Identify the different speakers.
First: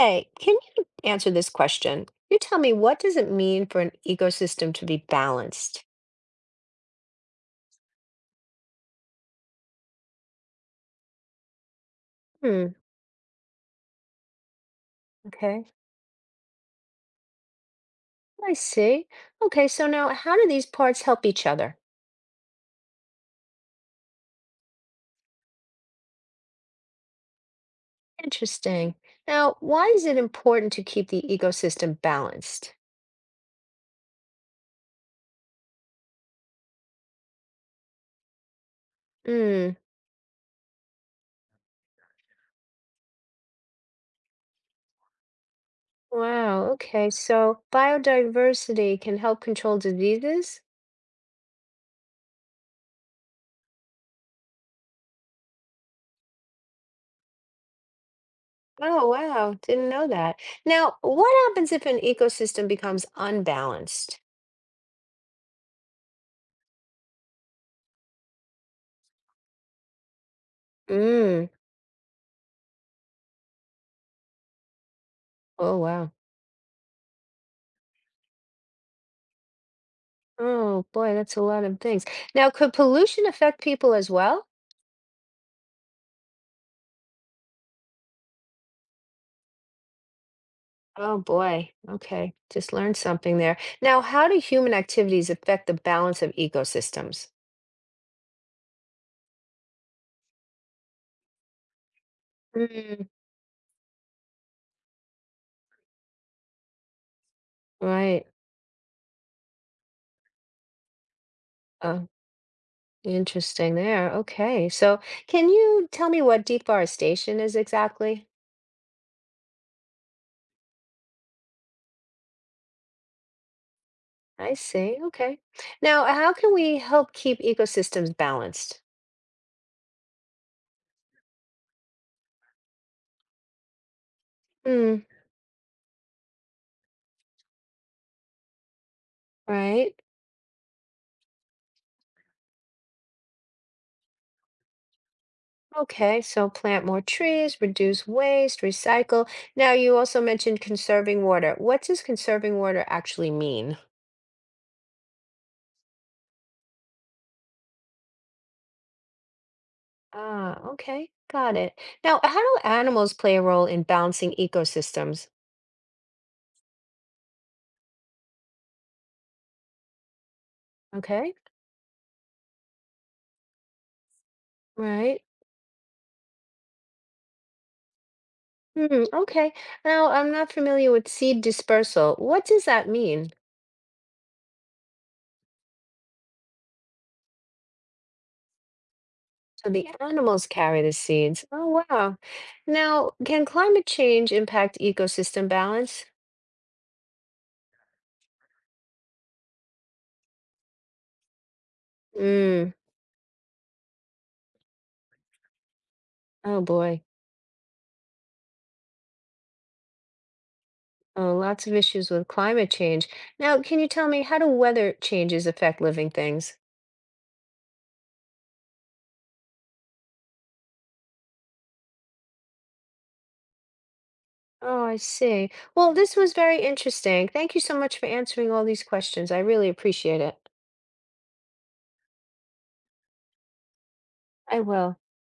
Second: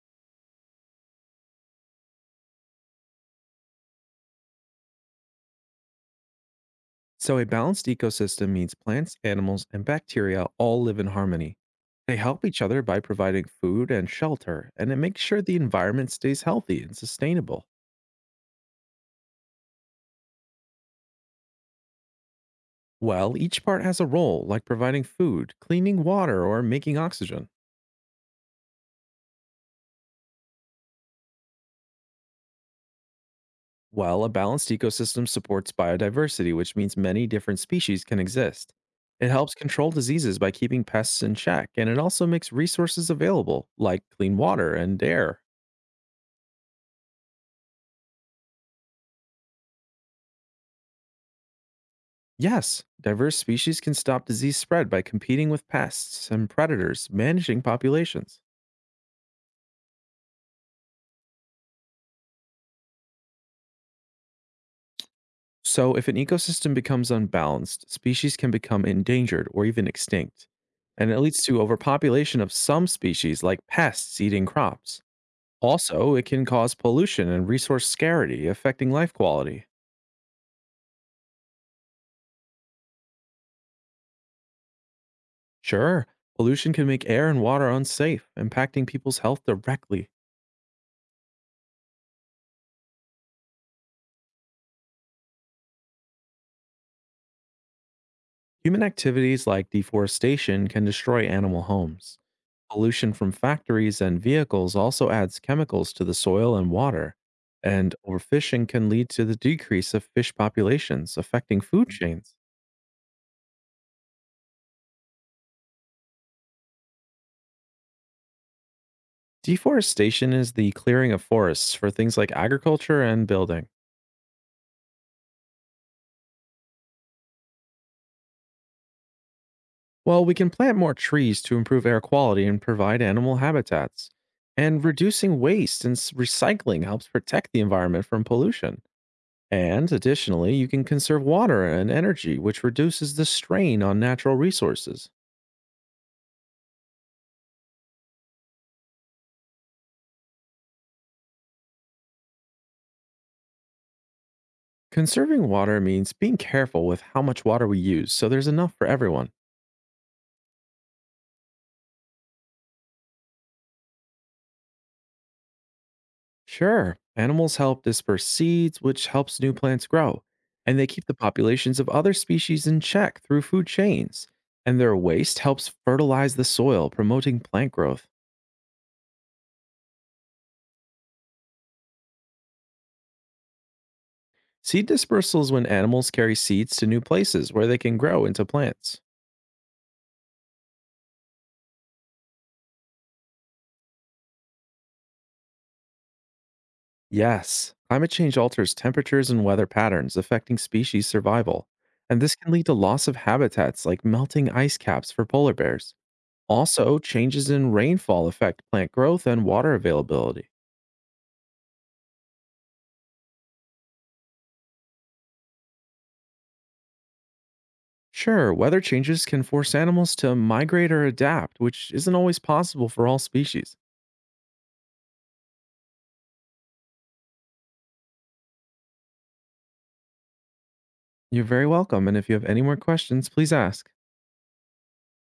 Speaker 1: Hey, can you answer this question? You tell me, what does it mean for an ecosystem to be balanced?
Speaker 2: So, a balanced ecosystem means plants, animals, and bacteria all live in harmony. They help each
Speaker 1: Hmm,
Speaker 2: other by providing food and shelter, and it makes sure the
Speaker 1: okay.
Speaker 2: environment stays healthy and sustainable.
Speaker 1: I see. Okay, so now how do these parts help each other?
Speaker 2: Well, each part has a role, like providing food, cleaning water, or making oxygen.
Speaker 1: Interesting. Now, why is it important to keep the ecosystem balanced?
Speaker 2: Well, a balanced ecosystem supports biodiversity, which means many different species can exist. It helps
Speaker 1: Hmm,
Speaker 2: control diseases by keeping pests in check, and it also makes resources available, like clean water and air.
Speaker 1: wow. Okay, so biodiversity can help control diseases?
Speaker 2: Yes, diverse species can stop disease spread by competing with pests and predators, managing populations.
Speaker 1: Oh, wow. Didn't know that. Now, what happens if an ecosystem becomes unbalanced?
Speaker 2: So, if an ecosystem becomes unbalanced, species can become endangered or even extinct. And it leads
Speaker 1: Hmm,
Speaker 2: to overpopulation of some species, like pests eating crops.
Speaker 1: oh, wow.
Speaker 2: Also, it can cause pollution and resource scarcity, affecting life quality.
Speaker 1: Oh boy, that's a lot of things. Now, could pollution affect people as well?
Speaker 2: Sure, pollution can make air and water unsafe, impacting people's health directly.
Speaker 1: Oh boy. Okay. Just learned something there. Now, how do human activities affect the balance of ecosystems?
Speaker 2: Human activities like deforestation can destroy animal homes.
Speaker 1: Mm,
Speaker 2: Pollution from factories and vehicles also adds chemicals to the soil and water, and
Speaker 1: right.
Speaker 2: overfishing can lead to the decrease of fish populations, affecting food
Speaker 1: Oh,
Speaker 2: chains.
Speaker 1: interesting there. Okay. So, can you tell me what deforestation is exactly?
Speaker 2: Deforestation is the clearing of forests for things like agriculture and building.
Speaker 1: I see. Okay. Now, how can we help keep ecosystems balanced?
Speaker 2: While we can plant more trees to improve air quality and provide animal habitats, and
Speaker 1: Mm,
Speaker 2: reducing waste and recycling helps protect the environment from pollution. And
Speaker 1: right.
Speaker 2: additionally, you can conserve water and energy, which reduces the strain on natural resources.
Speaker 1: Okay, so plant more trees, reduce waste, recycle. Now, you also mentioned conserving water. What does conserving water actually mean?
Speaker 2: Conserving water means being careful with how much water we use so there's enough for everyone.
Speaker 1: Ah, okay, got it. Now, how do animals play a role in balancing ecosystems?
Speaker 2: Sure, animals help disperse seeds, which helps new plants grow, and they keep the
Speaker 1: Okay,
Speaker 2: populations of other species in check through food chains. And their
Speaker 1: right.
Speaker 2: waste helps fertilize the soil, promoting plant growth.
Speaker 1: Hmm, okay. Now, I'm not familiar with seed dispersal. What does that mean?
Speaker 2: Seed dispersal is when animals carry seeds to new places where they can grow into plants.
Speaker 1: So the animals carry the seeds. Oh, wow. Now, can climate change impact ecosystem balance?
Speaker 2: Yes, climate change alters temperatures and weather patterns, affecting species survival. And this can lead
Speaker 1: Mm,
Speaker 2: to loss of habitats like melting ice caps for polar bears.
Speaker 1: oh
Speaker 2: Also,
Speaker 1: boy.
Speaker 2: changes in rainfall affect plant growth and water availability.
Speaker 1: Oh, lots of issues with climate change. Now, can you tell me how do weather changes affect living things?
Speaker 2: Sure, weather changes can force animals to migrate or adapt, which isn't always possible for all species.
Speaker 1: Oh, I see. Well, this was very interesting. Thank you so much for answering all these questions. I really appreciate it.
Speaker 2: You're very welcome, and if you have any more questions, please ask.
Speaker 1: I will.